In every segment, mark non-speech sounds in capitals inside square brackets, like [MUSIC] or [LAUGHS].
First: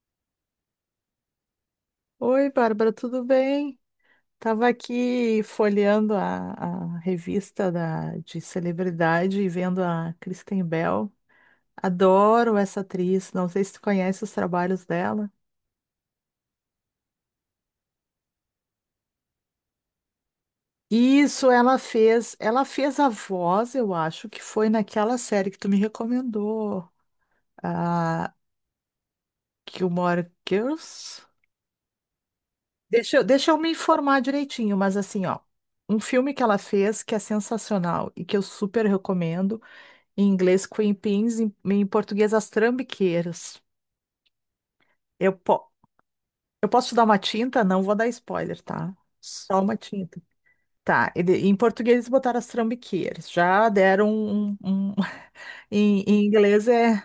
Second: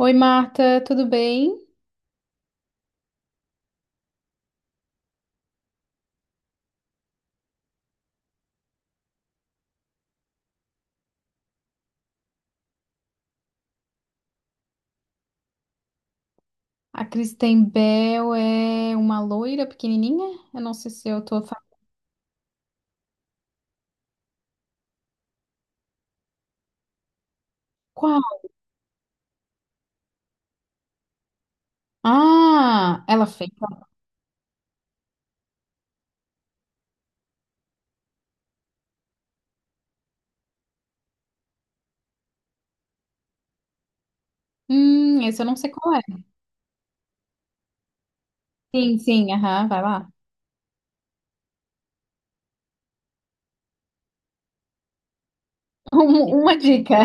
Oi, Marta, tudo bem? Oi, Bárbara, tudo bem? Tava aqui folheando a revista de celebridade e vendo a Kristen Bell. Adoro essa atriz, não sei se tu conhece os trabalhos dela. A Kristen Bell é uma loira pequenininha? Eu não sei se eu tô Isso, falando. Ela fez a voz, eu acho, que foi naquela série que tu me recomendou, Qual? a Gilmore Girls. Ah, ela Deixa fez. eu me informar direitinho, mas assim, ó, um filme que ela fez que é sensacional e que eu super recomendo. Em inglês, Queen Pins, em português, As Trambiqueiras. Eu, Esse eu não po- sei qual é. eu posso te dar uma tinta? Não vou dar spoiler, tá? Sim, sim, Só aham, uma vai lá. [LAUGHS] tinta. Tá, em português eles botaram As Trambiqueiras. Já deram [LAUGHS] em Um- uma inglês dica.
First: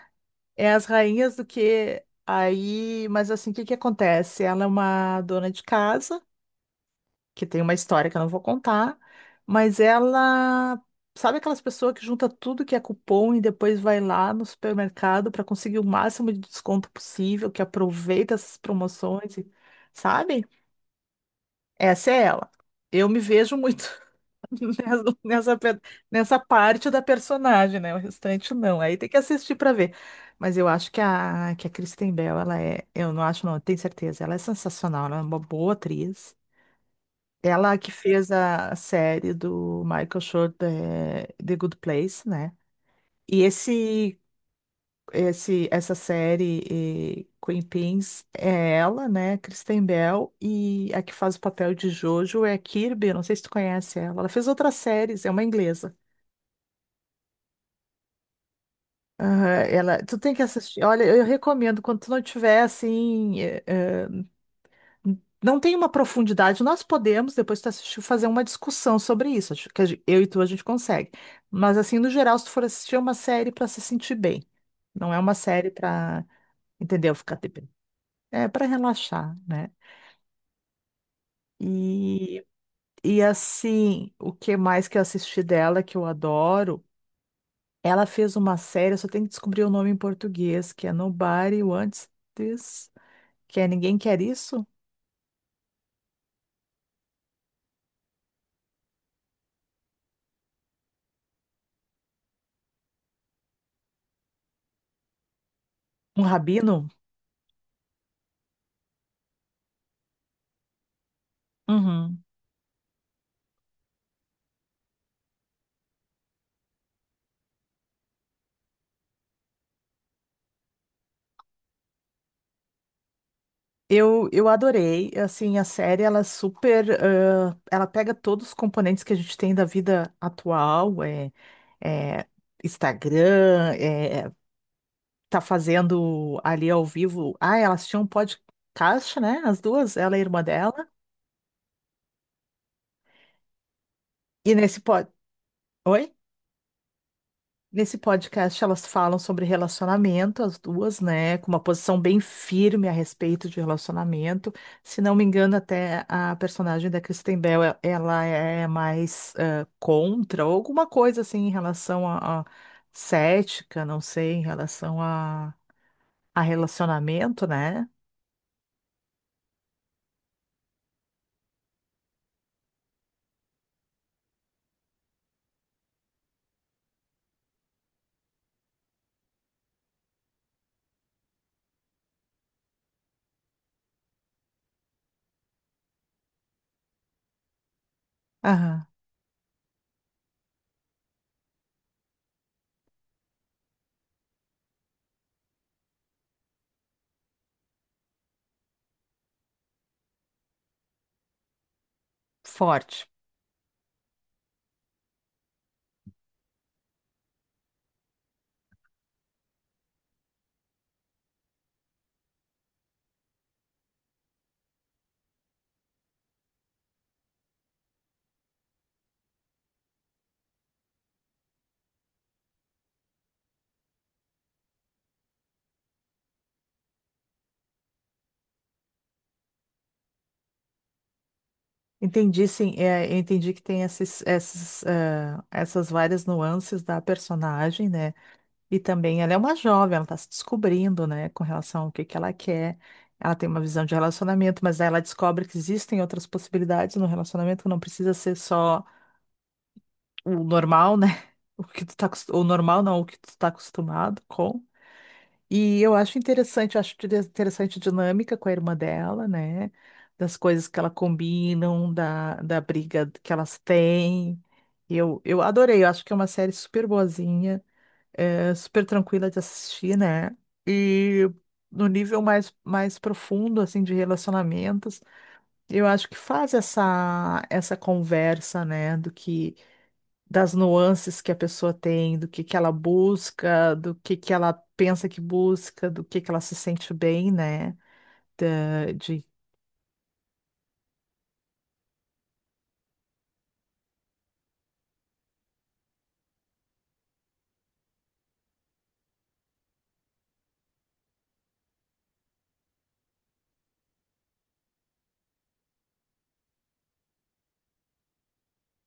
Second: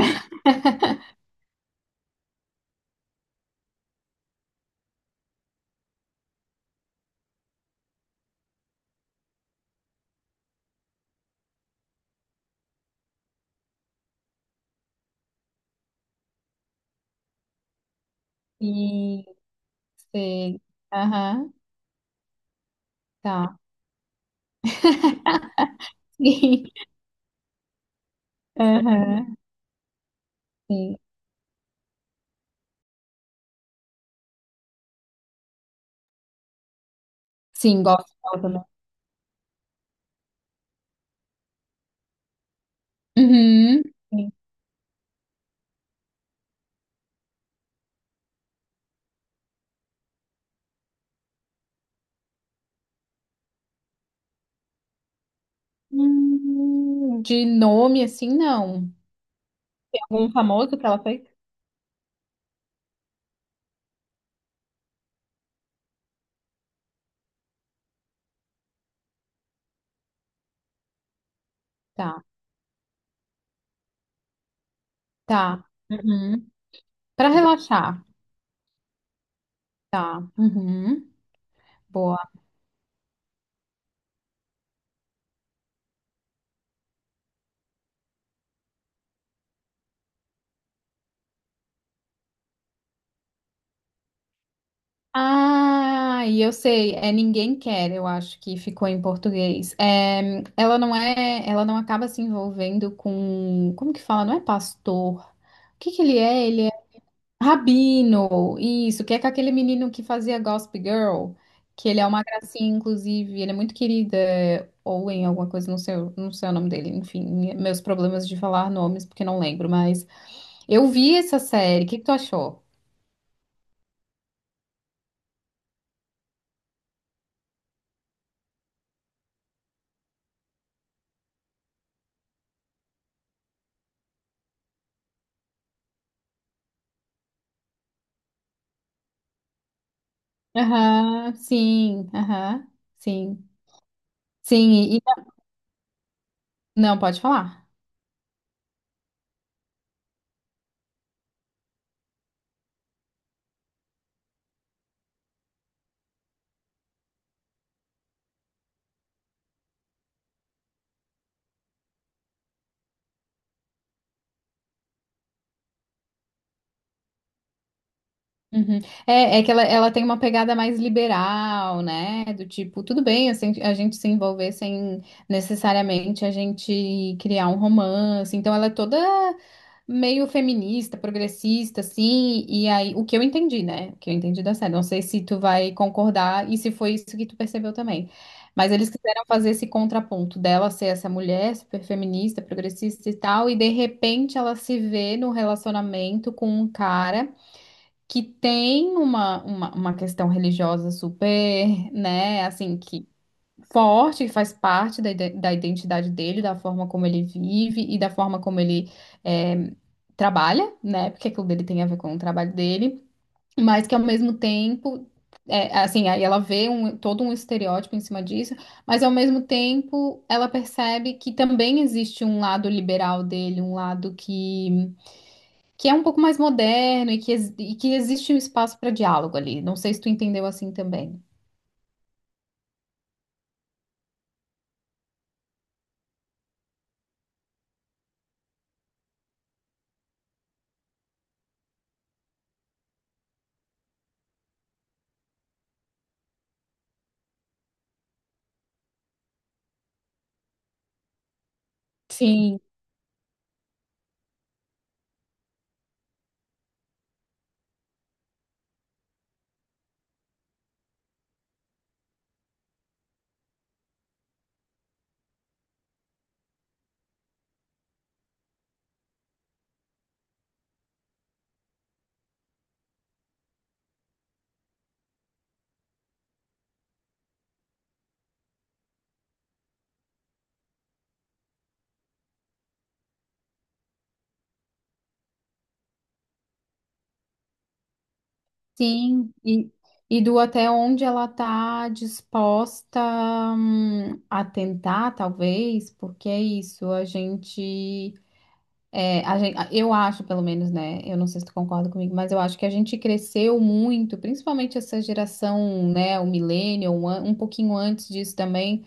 é As [LAUGHS] Rainhas do que... Aí, mas assim, o que que acontece? Ela é uma dona de casa, que tem uma história que eu não vou contar, mas ela. Sabe aquelas pessoas que junta tudo que é cupom e depois vai lá no supermercado para conseguir o máximo de desconto possível, que aproveita essas Sim, promoções, e- sabe? sei. Aham, Essa é ela. Eu me vejo tá. muito [LAUGHS] nessa, nessa pe- [LAUGHS] nessa Sim. parte da personagem, né? O restante não. Aí tem que Aham, assistir para ver. Mas eu acho sim. Que a Kristen Bell, ela é. Eu não acho, não, eu tenho certeza. Ela é sensacional, ela é uma boa atriz. Ela Sim, que gosto fez dela também. a série do Michael Schur, The Good Place, né? E Uhum. Sim. Essa série, Queen Pins, é ela, né? Kristen Bell, e a que faz o papel de Jojo é a Kirby, não sei se tu conhece ela. Ela fez outras séries, é uma inglesa. De nome assim, não. Aham, Tem ela, tu algum tem que famoso assistir. que ela Olha, fez? eu recomendo, quando tu não tiver, assim, não tem uma profundidade. Nós podemos, depois que tu assistir, fazer uma discussão sobre isso. Acho que a eu e tu a gente consegue. Mas, assim, no Tá, geral, se tu for assistir, é uma série para se sentir bem. Não é uma tá. série para, Uhum. entendeu? Pra Ficar de bem. relaxar, É para relaxar, né? tá. Uhum. Boa. E, assim, o que mais que eu assisti dela, que eu adoro, ela fez uma série, eu só tenho que descobrir o nome em português, que é Nobody Wants This, que é Ninguém Quer Isso? Ah, e eu sei, é Ninguém Quer, eu acho que ficou em português. É, ela não acaba se envolvendo com, como que fala? Não é pastor. O que que ele Um é? Ele é Rabino? rabino. Isso, que é com aquele menino que fazia Gossip Girl, que ele é uma Uhum. gracinha, inclusive, ele é muito querido, é Owen, alguma coisa, não sei, não sei o nome dele, enfim, meus problemas de falar nomes porque não lembro, mas eu vi essa série. O que que tu achou? Eu adorei, assim, a série, ela é super, ela pega todos os componentes que a gente tem da vida atual, é Instagram, tá fazendo ali ao vivo, ah, elas tinham um podcast, né, as duas, ela e a irmã dela, Aham, sim, aham, sim. e Sim, nesse e Oi? não, pode falar. Nesse podcast, elas falam sobre relacionamento, as duas, né? Com uma posição bem firme a respeito de relacionamento. Se não me engano, até a personagem da Kristen Bell, ela é mais contra, ou alguma coisa assim em relação a cética, não sei, em relação a relacionamento, né? Uhum. É, ela tem uma pegada mais liberal, né? Do tipo, tudo bem assim, a gente se envolver sem necessariamente a gente criar um romance. Então ela é toda meio feminista, progressista, assim. E aí, o que eu entendi, né? O que eu entendi da série. Não sei se tu vai concordar e se foi isso que tu percebeu também. Mas Aham, eles quiseram fazer esse contraponto dela ser essa mulher super feminista, progressista e tal, e de repente ela se vê no relacionamento com um cara que tem uma questão religiosa super, né, assim, forte. que forte, que faz parte da, da identidade dele, da forma como ele vive e da forma como ele é, trabalha, né, porque aquilo dele tem a ver com o trabalho dele, mas que ao mesmo tempo. É, assim, aí ela vê todo um estereótipo em cima disso, mas ao mesmo tempo ela percebe que também existe um lado liberal dele, um lado que é um pouco mais moderno e que, e que existe um espaço para diálogo ali. Não sei se tu entendeu assim também. Entendi, sim, é, eu entendi que tem essas várias nuances da personagem, né? E também ela é uma jovem, ela está se descobrindo, né, com relação ao que ela quer. Ela tem uma visão de relacionamento, mas aí ela descobre que existem outras possibilidades no relacionamento, que não precisa ser só o normal, né? [LAUGHS] O que tu tá, o Sim. normal não, o que tu tá acostumado com. Eu acho interessante, eu acho interessante a dinâmica com a irmã dela, né? Das coisas que ela combinam, da briga que elas têm. Eu adorei, eu acho que é uma série super boazinha é super tranquila de assistir, né? E no nível mais profundo, assim, de relacionamentos, eu acho que faz essa conversa, né? Do que, das nuances que a pessoa tem, do que ela busca, do que ela pensa que busca, do que ela se sente bem, né? Da- De, Sim, e do até onde ela está disposta, a tentar, talvez, porque é isso, a gente, é, a gente, eu acho, pelo menos, né? Eu não sei se tu concorda comigo, mas eu acho que a gente cresceu muito, principalmente essa geração, né, o millennial, um, um pouquinho antes disso também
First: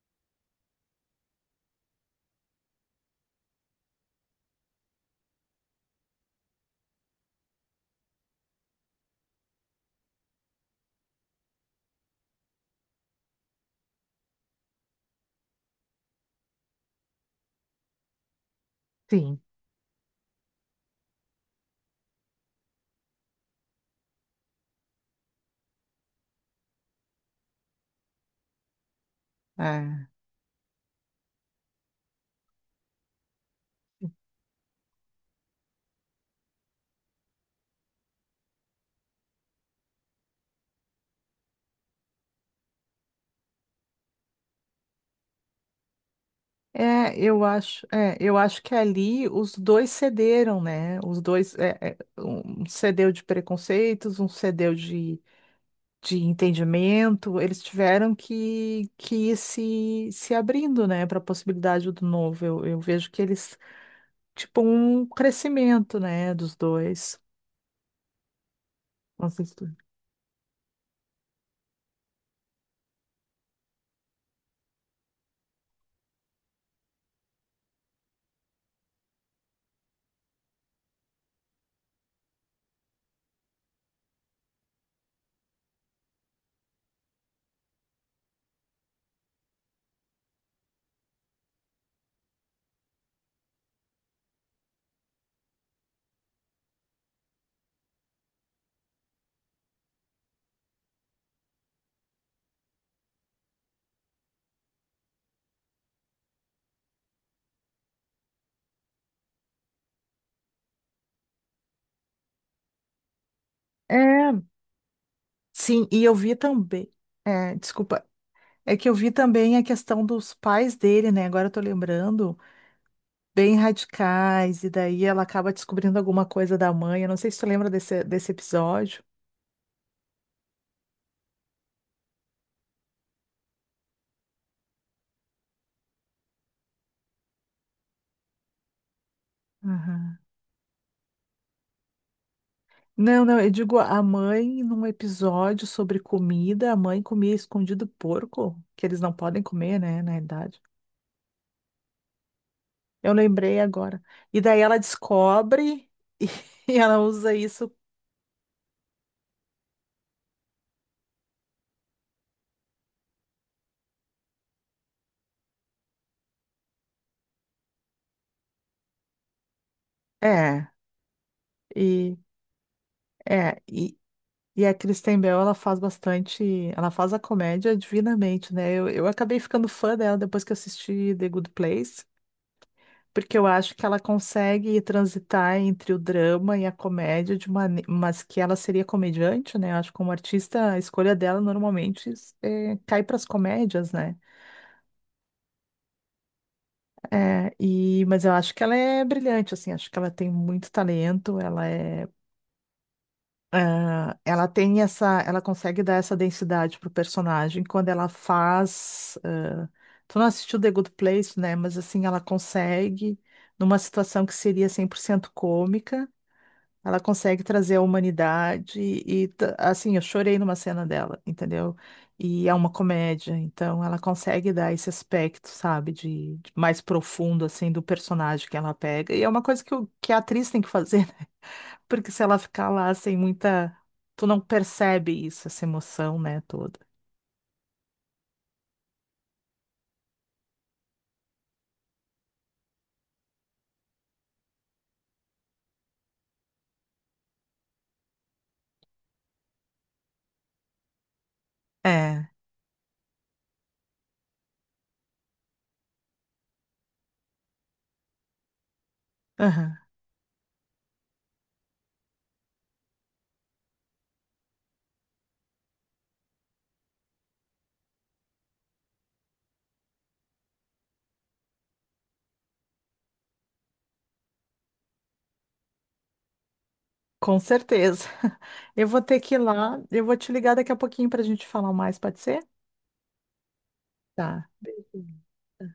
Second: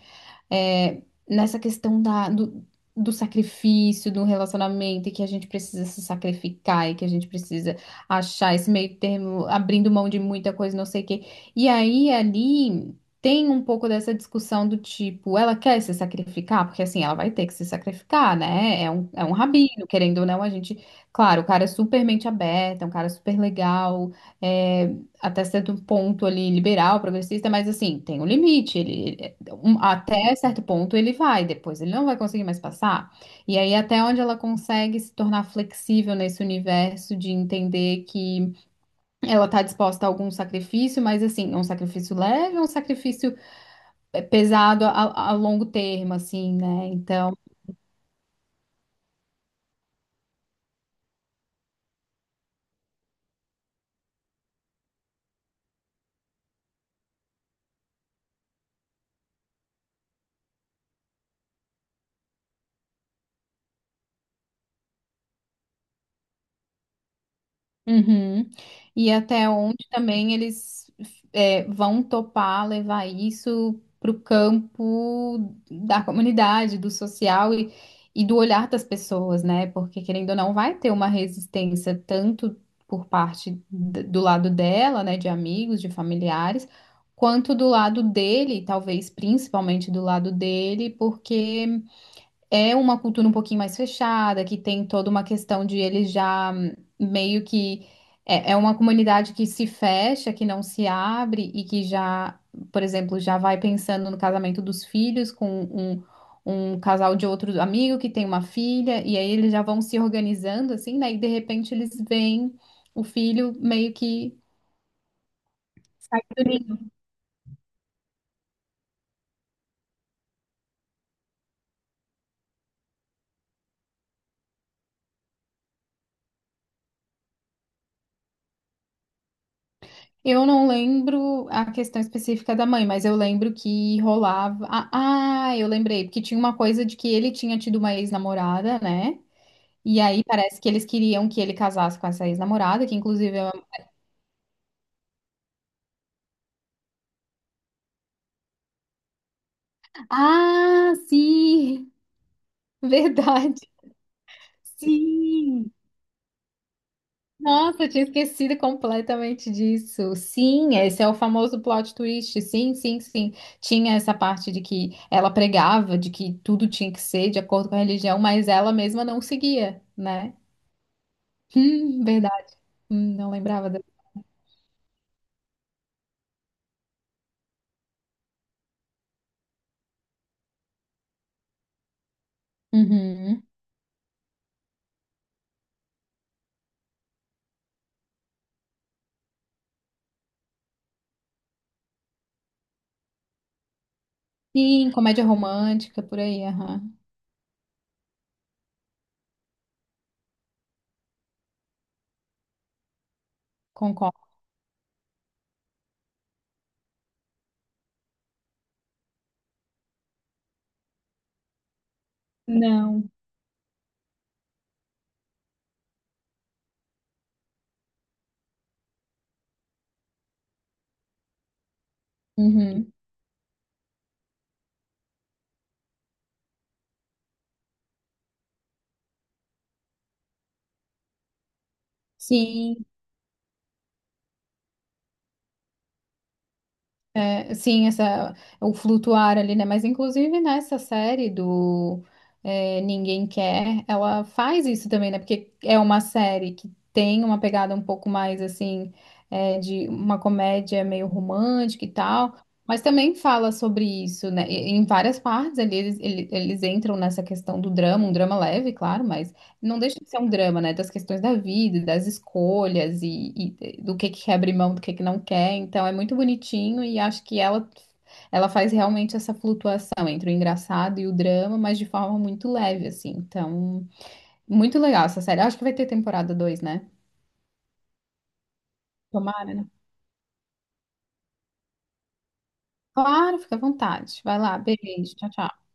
é, nessa questão da, do, do sacrifício, do relacionamento, e que a gente precisa se sacrificar, e que a gente precisa achar esse meio termo, abrindo mão de muita coisa, não sei o quê. E aí, ali, tem um pouco dessa discussão do tipo, ela quer se sacrificar? Porque, assim, ela vai ter que se sacrificar, né? É um sim. rabino, querendo ou não, a gente... Claro, o cara é super mente aberta, é um cara super legal, é, até certo ponto ali liberal, progressista, mas assim, tem um limite. Ele, É. até certo ponto ele vai, depois ele não vai conseguir mais passar. E aí, até onde ela consegue se tornar flexível nesse universo de entender que ela está disposta a algum sacrifício, mas assim, é um sacrifício leve, é um sacrifício pesado a longo termo, assim, né? Então. Eu acho que ali os dois cederam, né? Os dois, um cedeu de preconceitos, um cedeu de entendimento, eles tiveram que ir se abrindo, né, para a possibilidade do novo. Eu vejo que eles, tipo, um crescimento, né, dos dois. Uhum. E até Vocês tu- onde também eles é, vão topar levar isso para o campo da comunidade, do social e do olhar das pessoas, né? Porque querendo ou não, vai ter uma resistência tanto por parte do lado dela, né, de amigos, de familiares, quanto do lado dele, talvez principalmente do lado dele, porque é uma cultura um pouquinho mais fechada, que tem toda uma questão de eles já meio que é, é uma comunidade que se fecha, que não se abre e que já, por exemplo, já vai pensando no casamento dos filhos com um, um casal de outro amigo que tem uma filha, e aí eles já vão se organizando assim, né? E de repente eles veem o filho meio É, que sim, e eu vi também. É, desculpa. É que eu vi também a questão dos pais dele, né? Agora eu tô lembrando, bem radicais, e daí ela acaba descobrindo alguma coisa da mãe. Eu não sei se tu lembra desse episódio. Eu não lembro a questão específica da mãe, mas eu lembro que rolava. Eu lembrei, porque tinha uma coisa de que ele tinha tido uma ex-namorada, né? E Aham. aí parece que eles queriam que ele casasse com essa ex-namorada, que Não, inclusive não, é eu uma... digo a mãe num episódio sobre comida, a mãe comia escondido porco, que eles não podem comer, né, na verdade. Ah, sim! [LAUGHS] Eu lembrei Verdade! agora. E daí ela Sim! descobre e, [LAUGHS] e ela usa isso. Nossa, eu tinha esquecido completamente disso. Sim, esse é o famoso plot twist. Sim, sim, sim. Tinha essa parte de que ela pregava, de que tudo tinha que ser de acordo com a religião, mas ela mesma não seguia, né? É, e Verdade. Não é, lembrava dela. e, e a Kristen Bell, ela faz bastante, ela faz a comédia divinamente, né? Eu acabei ficando fã dela depois que assisti The Good Place. Porque Uhum. eu acho que ela consegue transitar entre o drama e a comédia de uma, mas que ela seria comediante, né? Eu acho que como artista a escolha dela normalmente cai para as comédias, né? Sim, comédia romântica, por aí, aham. É, e mas eu acho que ela é brilhante, assim, acho que ela tem muito talento, ela é, Concordo. ela tem essa, ela consegue dar essa densidade pro personagem quando ela faz. Ah, tu não assistiu The Good Place, né? Mas assim ela Não. consegue numa situação que seria 100% cômica. Ela consegue trazer a humanidade e, assim, eu chorei numa cena dela, entendeu? E é uma Uhum. comédia, então ela consegue dar esse aspecto, sabe, de mais profundo, assim, do personagem que ela pega. E é uma coisa que, o, que a atriz tem que fazer, [LAUGHS] né? Porque se ela ficar Sim. lá sem muita. Tu não percebe isso, essa emoção, né, toda. É, sim, essa, o flutuar ali, né? Mas inclusive nessa série do é, Ninguém Quer, ela faz isso também, né? Porque é uma série que tem uma pegada um pouco mais assim, é, de uma comédia meio romântica e É, tal, mas também fala sobre isso, né? E- Em várias partes ali eles entram nessa questão do drama, um drama leve, claro, mas aham, não deixa de ser um drama, né? Das questões da vida, das escolhas e do que quer abrir mão, do que não quer. Então é muito bonitinho e acho que ela faz realmente essa flutuação entre o engraçado e o drama, mas de forma muito leve, assim. Então, muito legal essa série. Acho que vai ter temporada 2, né? com certeza. [LAUGHS] Eu vou ter que ir Tomara, né? lá, eu vou te ligar daqui a pouquinho pra gente falar mais, pode ser? Claro, fica à vontade. Vai Tá. lá, beijo, Beijinho. tchau, tchau.